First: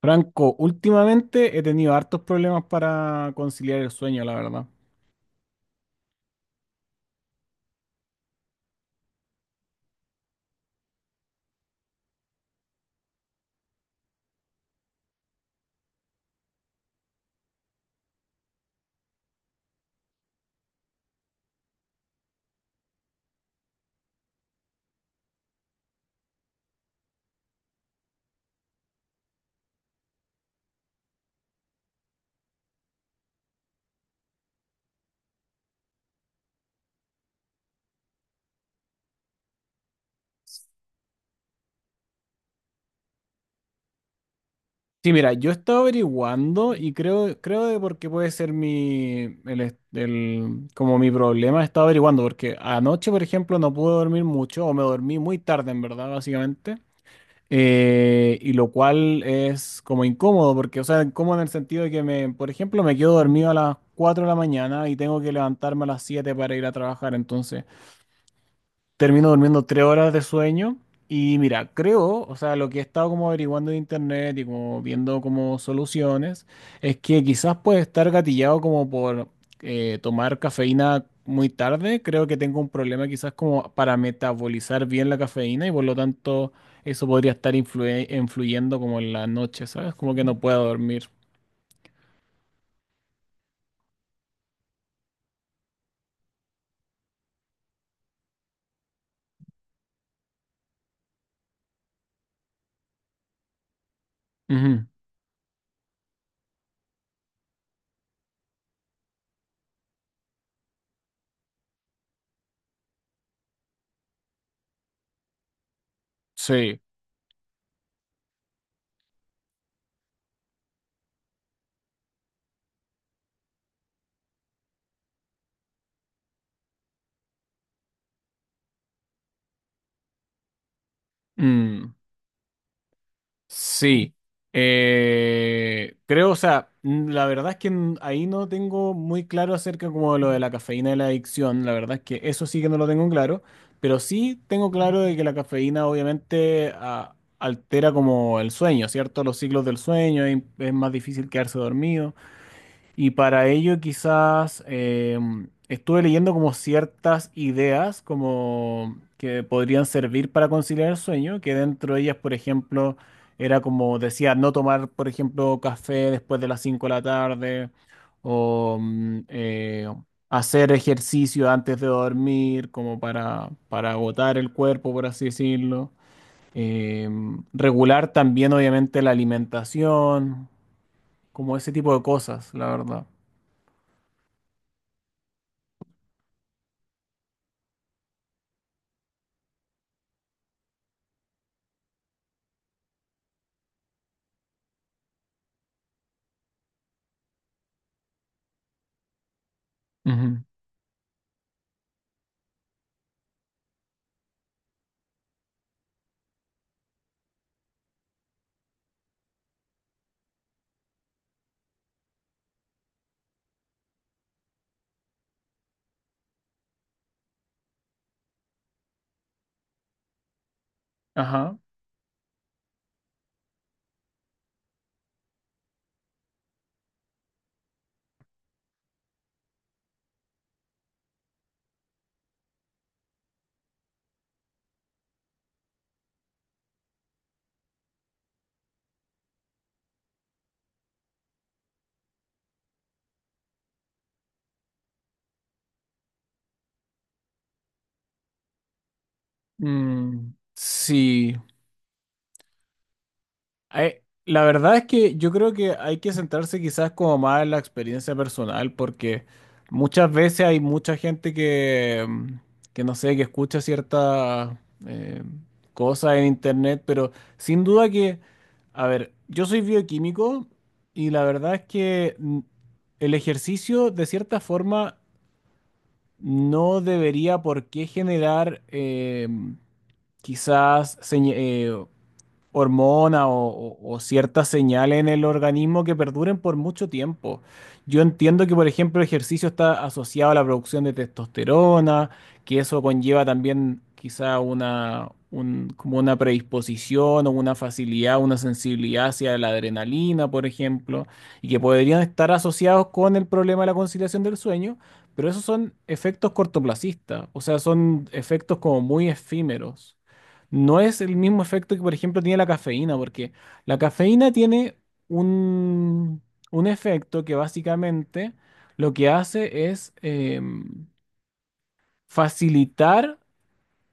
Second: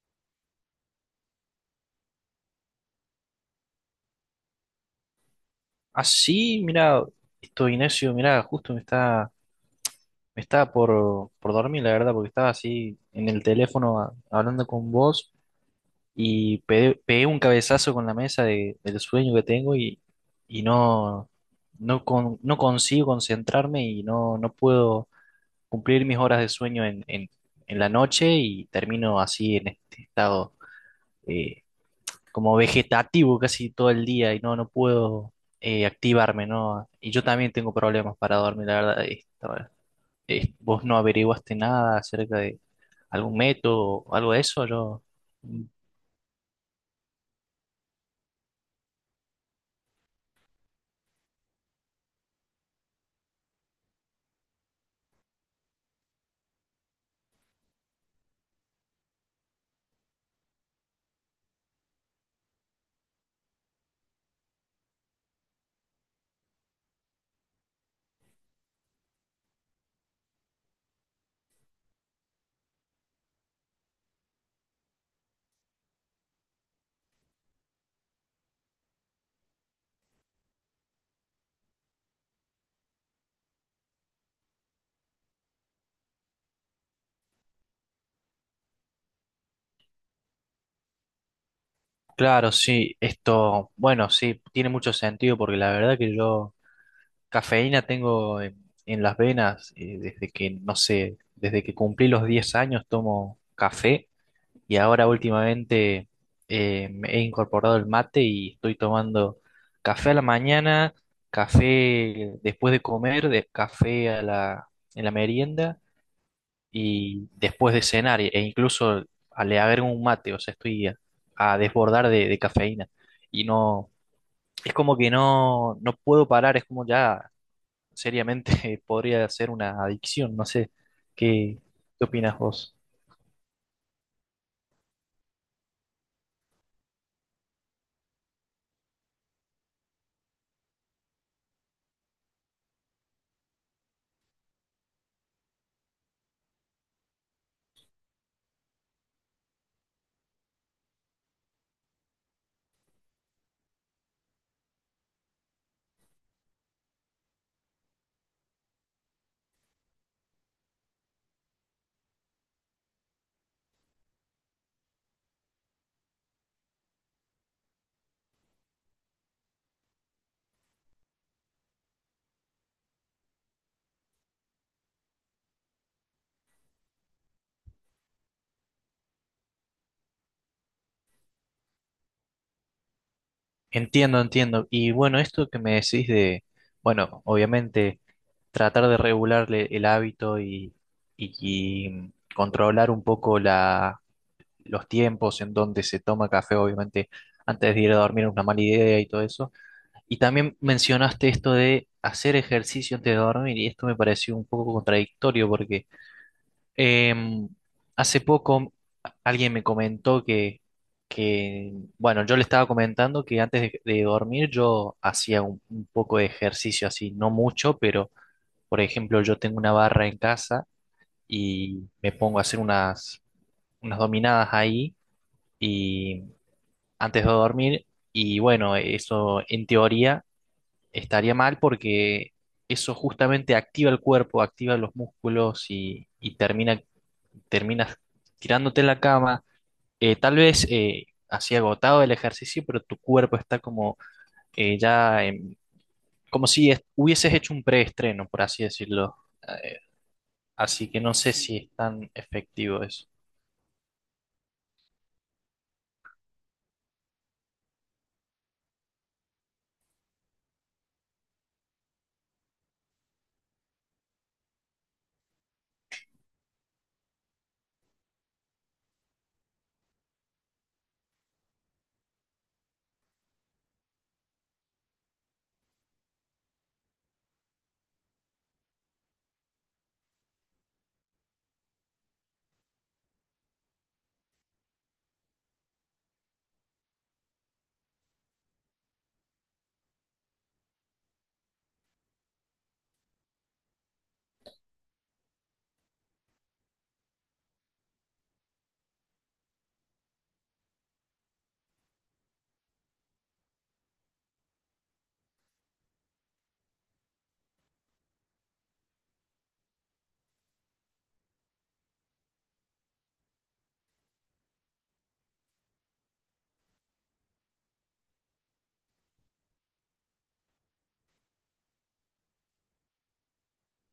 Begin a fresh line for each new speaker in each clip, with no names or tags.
Franco, últimamente he tenido hartos problemas para conciliar el sueño, la verdad.
Ah, sí, mira, esto Ignacio, mira, justo me está, me estaba por dormir, la verdad, porque estaba así en el teléfono hablando con vos y pegué un cabezazo con la mesa del sueño que tengo y no, no, no consigo concentrarme y no, no puedo cumplir mis horas de sueño en la noche y termino así en este estado eh, como vegetativo casi todo el día y no, no puedo activarme, ¿no? Y yo también tengo problemas para dormir, la verdad. ¿Vos no averiguaste nada acerca de algún método o algo de eso? Yo...
Sí, mira, yo he
Mm,
estado averiguando y creo de por qué puede ser mi, el, est- el- como mi problema. He estado averiguando, porque anoche, por ejemplo, no pude dormir mucho o me dormí muy tarde, en verdad, básicamente. Y lo cual es como incómodo, porque, o sea, incómodo en el sentido de que, por ejemplo, me quedo dormido a las 4 de la mañana y tengo que levantarme a las 7 para ir a trabajar, entonces... Termino durmiendo 3 horas de sueño y mira, creo, o sea, lo que he estado como averiguando en internet y como viendo como soluciones, es que quizás puede estar gatillado como por tomar cafeína muy tarde. Creo que tengo un problema quizás como para metabolizar bien la cafeína y por lo tanto eso podría estar influyendo como en la noche, ¿sabes? Como que no puedo dormir.
claro, sí, esto, bueno, sí, tiene mucho sentido porque la verdad que yo cafeína tengo en las venas, desde que, no sé, desde que cumplí los 10 años tomo café. Y
Ujú.
ahora últimamente me he incorporado el mate y estoy tomando café a la mañana, café después de comer, de café a la, en la merienda
Sí.
y después de cenar. E incluso le agrego un mate, o sea, estoy a desbordar de cafeína. Y no, es como que no, no puedo parar, es como ya seriamente podría ser una adicción, no sé, ¿qué,
Mm.
qué opinas vos?
Sí, creo, o sea, la verdad es que ahí no tengo muy claro acerca como de lo de la cafeína y la adicción, la verdad es que eso sí que no lo tengo claro, pero sí tengo claro de que la cafeína obviamente altera como el sueño, ¿cierto? Los ciclos del sueño, y es más difícil quedarse dormido. Y para ello quizás estuve leyendo como ciertas ideas como que podrían servir para conciliar el sueño, que dentro de ellas, por ejemplo, era como decía, no tomar, por ejemplo, café después de las 5 de la tarde o hacer ejercicio antes de dormir como para agotar el cuerpo, por así decirlo. Regular también, obviamente, la alimentación, como ese tipo de cosas, la verdad.
Entiendo, entiendo. Y bueno, esto que me decís de, bueno, obviamente tratar de regularle el hábito y, y- y controlar un poco la, los tiempos en donde se toma café; obviamente antes de ir a dormir es una mala idea y todo eso. Y
Ujú.
también mencionaste esto de hacer ejercicio antes de dormir y esto me pareció un poco contradictorio porque... Em, hace poco alguien me comentó que, bueno, yo le estaba comentando que antes de dormir yo hacía un poco de ejercicio así, no mucho, pero por ejemplo yo tengo una barra en casa
Ajá.
y me pongo a hacer unas, unas dominadas ahí y antes de dormir, y bueno, eso en teoría estaría mal porque eso justamente activa el cuerpo, activa los músculos y termina, terminas tirándote en la cama, tal vez, así agotado del ejercicio, pero tu cuerpo está como eh, ya, em, como si hubieses hecho un preestreno, por así decirlo. Eh,
Mm,
Así que no sé
sí.
si es tan efectivo eso.
Ay, la verdad es que yo creo que hay que centrarse quizás como más en la experiencia personal, porque muchas veces hay mucha gente que no sé, que escucha ciertas eh, cosas en internet, pero sin duda que, a ver, yo soy bioquímico y la verdad es que el ejercicio de cierta forma no debería por qué generar... quizás hormona o ciertas señales en el organismo que perduren por mucho tiempo. Yo entiendo que, por ejemplo, el ejercicio está asociado a la producción de testosterona, que eso conlleva también quizá como una predisposición o una facilidad, una sensibilidad hacia la adrenalina, por ejemplo, y que podrían estar asociados con el problema de la conciliación del sueño. Pero esos son efectos cortoplacistas, o sea, son efectos como muy efímeros. No es el mismo efecto que, por ejemplo, tiene la cafeína, porque la cafeína tiene un, un efecto que básicamente lo que hace es facilitar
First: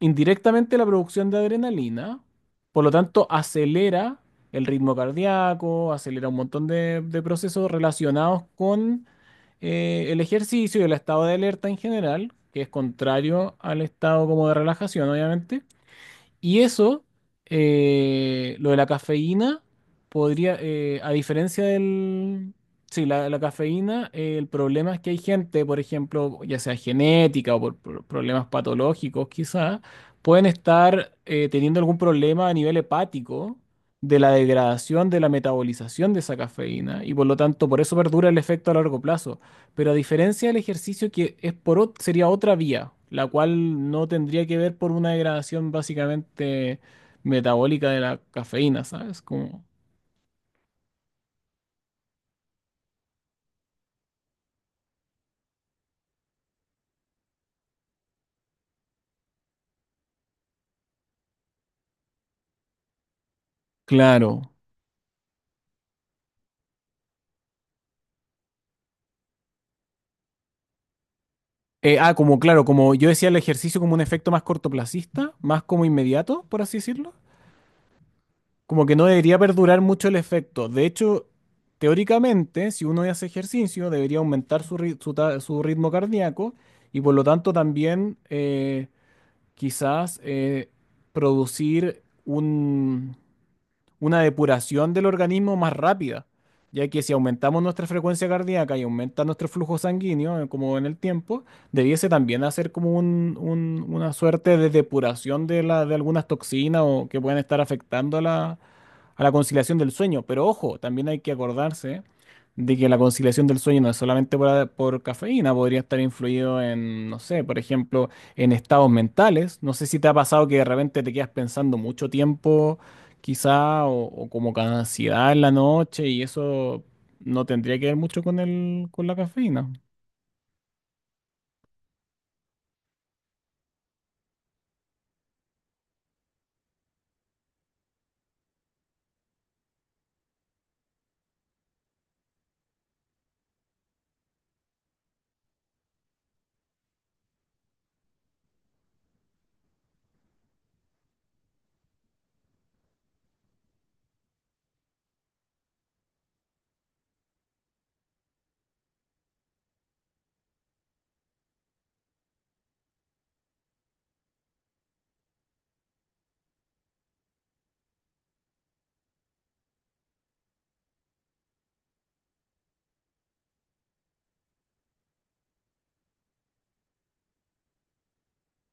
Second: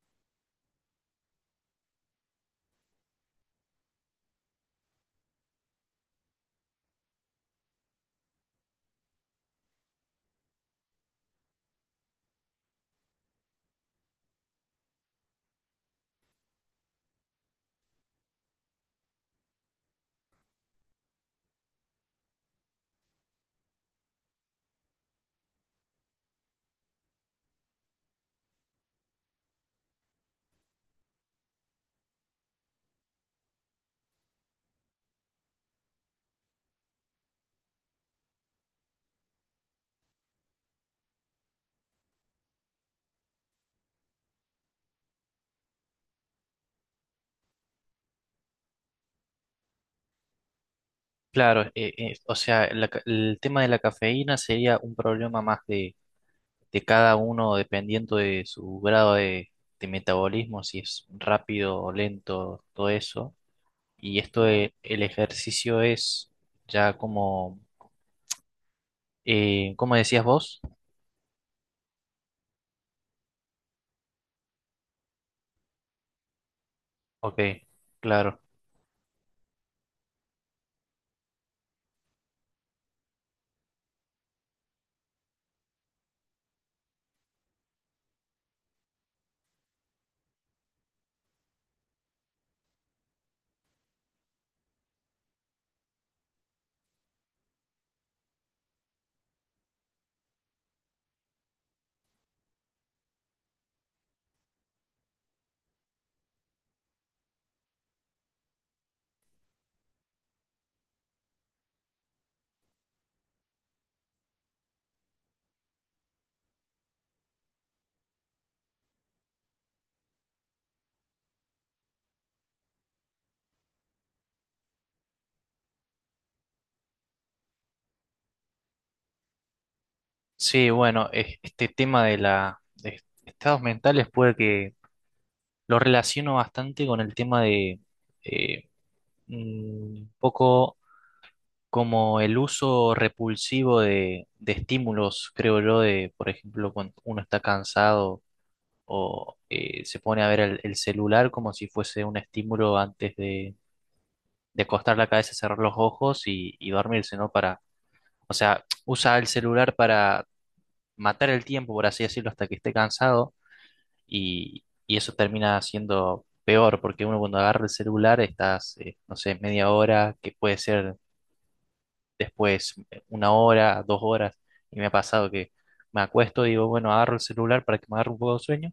indirectamente la producción de adrenalina, por lo tanto acelera el ritmo cardíaco, acelera un montón de procesos relacionados con el ejercicio y el estado de alerta en general, que es contrario al estado como de relajación, obviamente. Y eso, lo de la cafeína, podría, a diferencia del... Sí, la cafeína, el problema es que hay gente, por ejemplo, ya sea genética o por problemas patológicos quizás, pueden estar teniendo algún problema a nivel hepático de la degradación, de la metabolización de esa cafeína y por lo tanto por eso perdura el efecto a largo plazo. Pero a diferencia del ejercicio que sería otra vía, la cual no tendría que ver por una degradación básicamente metabólica de la cafeína, ¿sabes?
Claro, o sea, la el tema de la cafeína sería un problema más de cada uno dependiendo de su grado de metabolismo, si es rápido o lento, todo eso. Y
Claro.
esto el ejercicio es ya como... ¿cómo decías vos?
Como claro, como yo decía el ejercicio como un efecto más cortoplacista, más como inmediato, por así decirlo.
Ok, claro.
Como que no debería perdurar mucho el efecto. De hecho, teóricamente, si uno hace ejercicio, debería aumentar su, ri- su ta- su ritmo cardíaco y por lo tanto también... quizás producir una depuración del organismo más rápida, ya que si aumentamos nuestra frecuencia cardíaca y aumenta nuestro flujo sanguíneo, como en el tiempo, debiese también hacer como una suerte de depuración de algunas toxinas o que pueden estar afectando a la conciliación del sueño. Pero ojo, también hay que acordarse de que la conciliación del sueño no es solamente por cafeína, podría estar influido en, no sé, por ejemplo, en estados mentales. No sé si te ha pasado que de repente te quedas pensando mucho tiempo quizá, o como con ansiedad en la noche, y eso no tendría que ver mucho con la cafeína.
Sí, bueno, este tema de la de estados mentales puede que lo relaciono bastante con el tema de eh, un poco como el uso repulsivo de estímulos, creo yo, de, por ejemplo, cuando uno está cansado o se pone a ver el celular como si fuese un estímulo antes de acostar la cabeza, cerrar los ojos y dormirse, ¿no? Para, o sea, usa el celular para matar el tiempo, por así decirlo, hasta que esté cansado, y eso termina siendo peor, porque uno cuando agarra el celular estás, no sé, media hora, que puede ser después 1 hora, 2 horas, y me ha pasado que me acuesto y digo, bueno, agarro el celular para que me agarre un poco de sueño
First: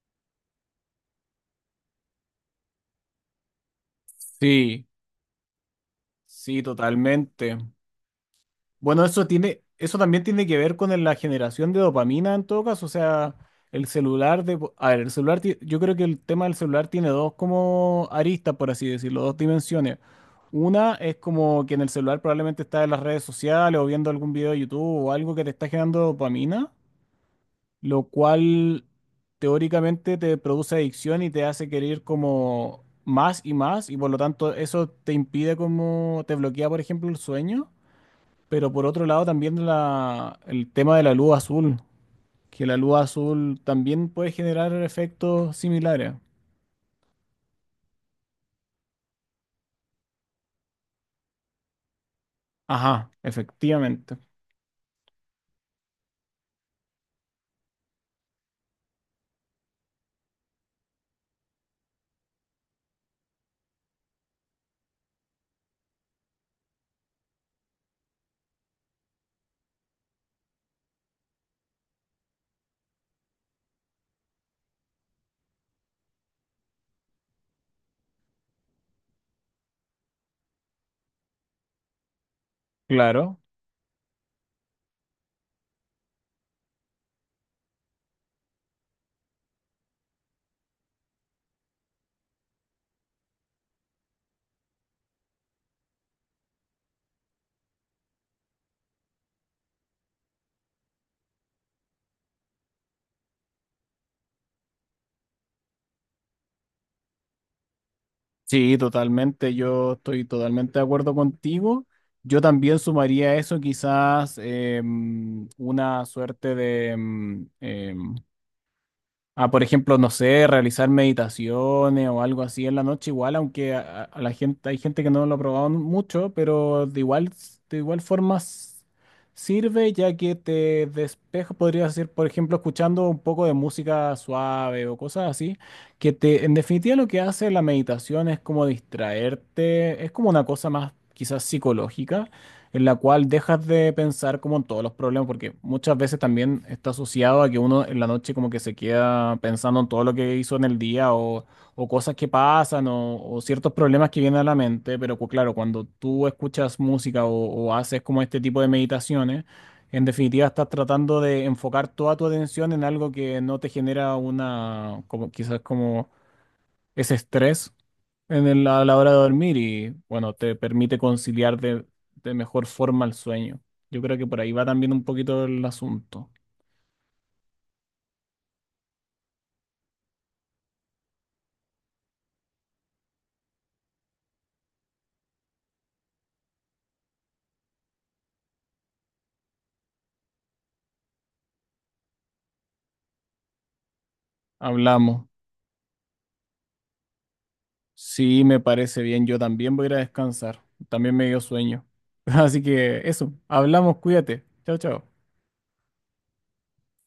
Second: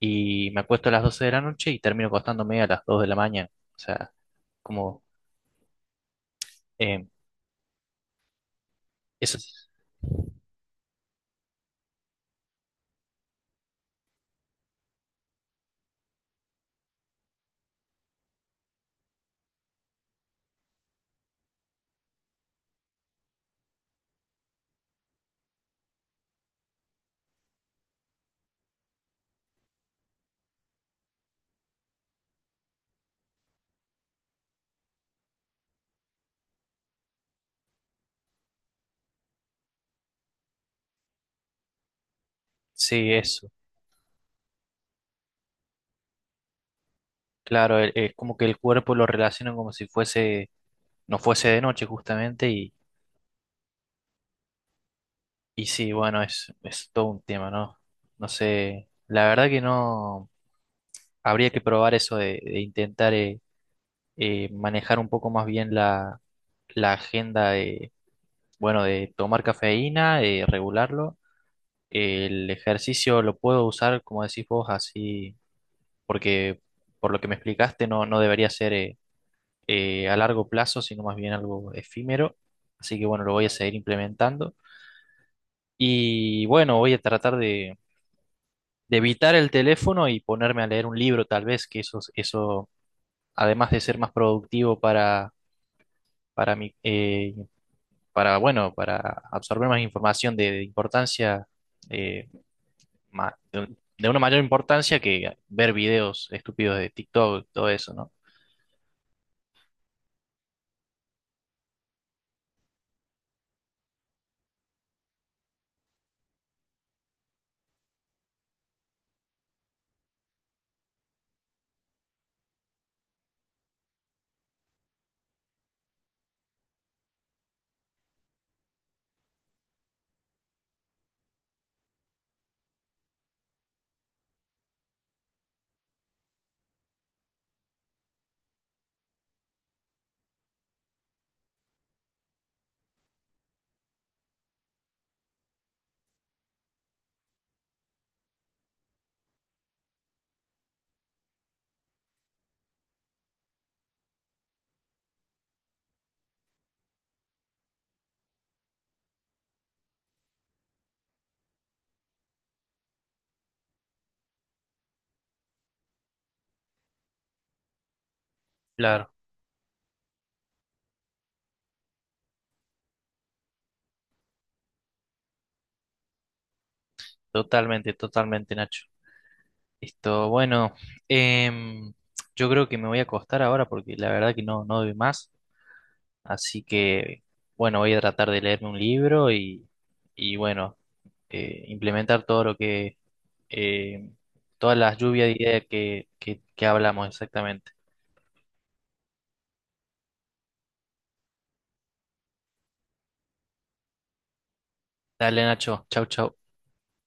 y me acuesto a las 12 de la noche y termino acostándome a las 2 de la mañana, o sea,
Sí,
como,
sí,
eh,
totalmente. Bueno, eso
eso,
tiene,
es-
eso también tiene que ver con la generación de dopamina en todo caso, o sea, el celular de, a ver, el celular, yo creo que el tema del celular tiene dos como aristas, por así decirlo, dos dimensiones. Una es como que en el celular probablemente estás en las redes sociales o viendo algún video de YouTube o algo que te está generando dopamina, lo cual teóricamente te produce adicción y te hace querer como más y más, y por lo tanto eso te impide como, te bloquea, por ejemplo, el sueño, pero por otro lado también la, el tema de la luz azul, que la luz
sí, eso.
azul también puede generar efectos similares.
Claro, es como que el cuerpo lo relaciona como si fuese, no fuese de noche justamente.
Ajá, efectivamente.
Y sí, bueno, es todo un tema, ¿no? No sé, la verdad que no, habría que probar eso de intentar manejar un poco más bien la, la agenda de, bueno, de tomar cafeína, de regularlo. El ejercicio lo puedo usar, como decís vos, así, porque por lo que me explicaste no, no debería ser a largo plazo, sino más bien algo efímero. Así que bueno, lo
Claro.
voy a seguir implementando. Y bueno, voy a tratar de evitar el teléfono y ponerme a leer un libro, tal vez, que eso, además de ser más productivo para mi, para, bueno, para absorber más información de importancia, eh, de una mayor importancia que ver videos estúpidos de TikTok, todo eso, ¿no?
Sí, totalmente. Yo estoy totalmente de acuerdo contigo. Yo también sumaría a eso quizás una suerte de, por ejemplo, no sé, realizar meditaciones o algo así en la noche, igual, aunque a la gente, hay gente que no lo ha probado mucho, pero de igual forma sirve ya que te despeja, podrías hacer, por ejemplo, escuchando un poco de música suave o cosas así, que en definitiva lo que hace la meditación es como distraerte, es como una cosa más quizás psicológica en la cual dejas de pensar como en todos los problemas, porque muchas veces también está asociado a que uno en la noche como que se queda pensando en todo lo que hizo en el día o cosas que pasan o ciertos problemas que vienen a la mente, pero claro, cuando tú escuchas música o haces como este tipo de meditaciones, en definitiva estás tratando de enfocar toda tu atención en algo que no te genera una, como, quizás como ese estrés a la hora
Claro,
de dormir y bueno, te permite conciliar de mejor forma el sueño. Yo creo que por ahí va también un poquito el asunto.
totalmente, totalmente, Nacho. Esto, bueno, em, yo creo que me voy a acostar ahora porque la verdad que no, no doy más. Así que, bueno, voy a tratar de leerme un libro y bueno, implementar todo lo que, eh, todas las
Hablamos.
lluvias de ideas que hablamos exactamente.
Sí, me parece bien. Yo también voy a ir a descansar. También me dio sueño. Así que eso, hablamos, cuídate. Chao, chao.
Dale, Nacho, chau, chau.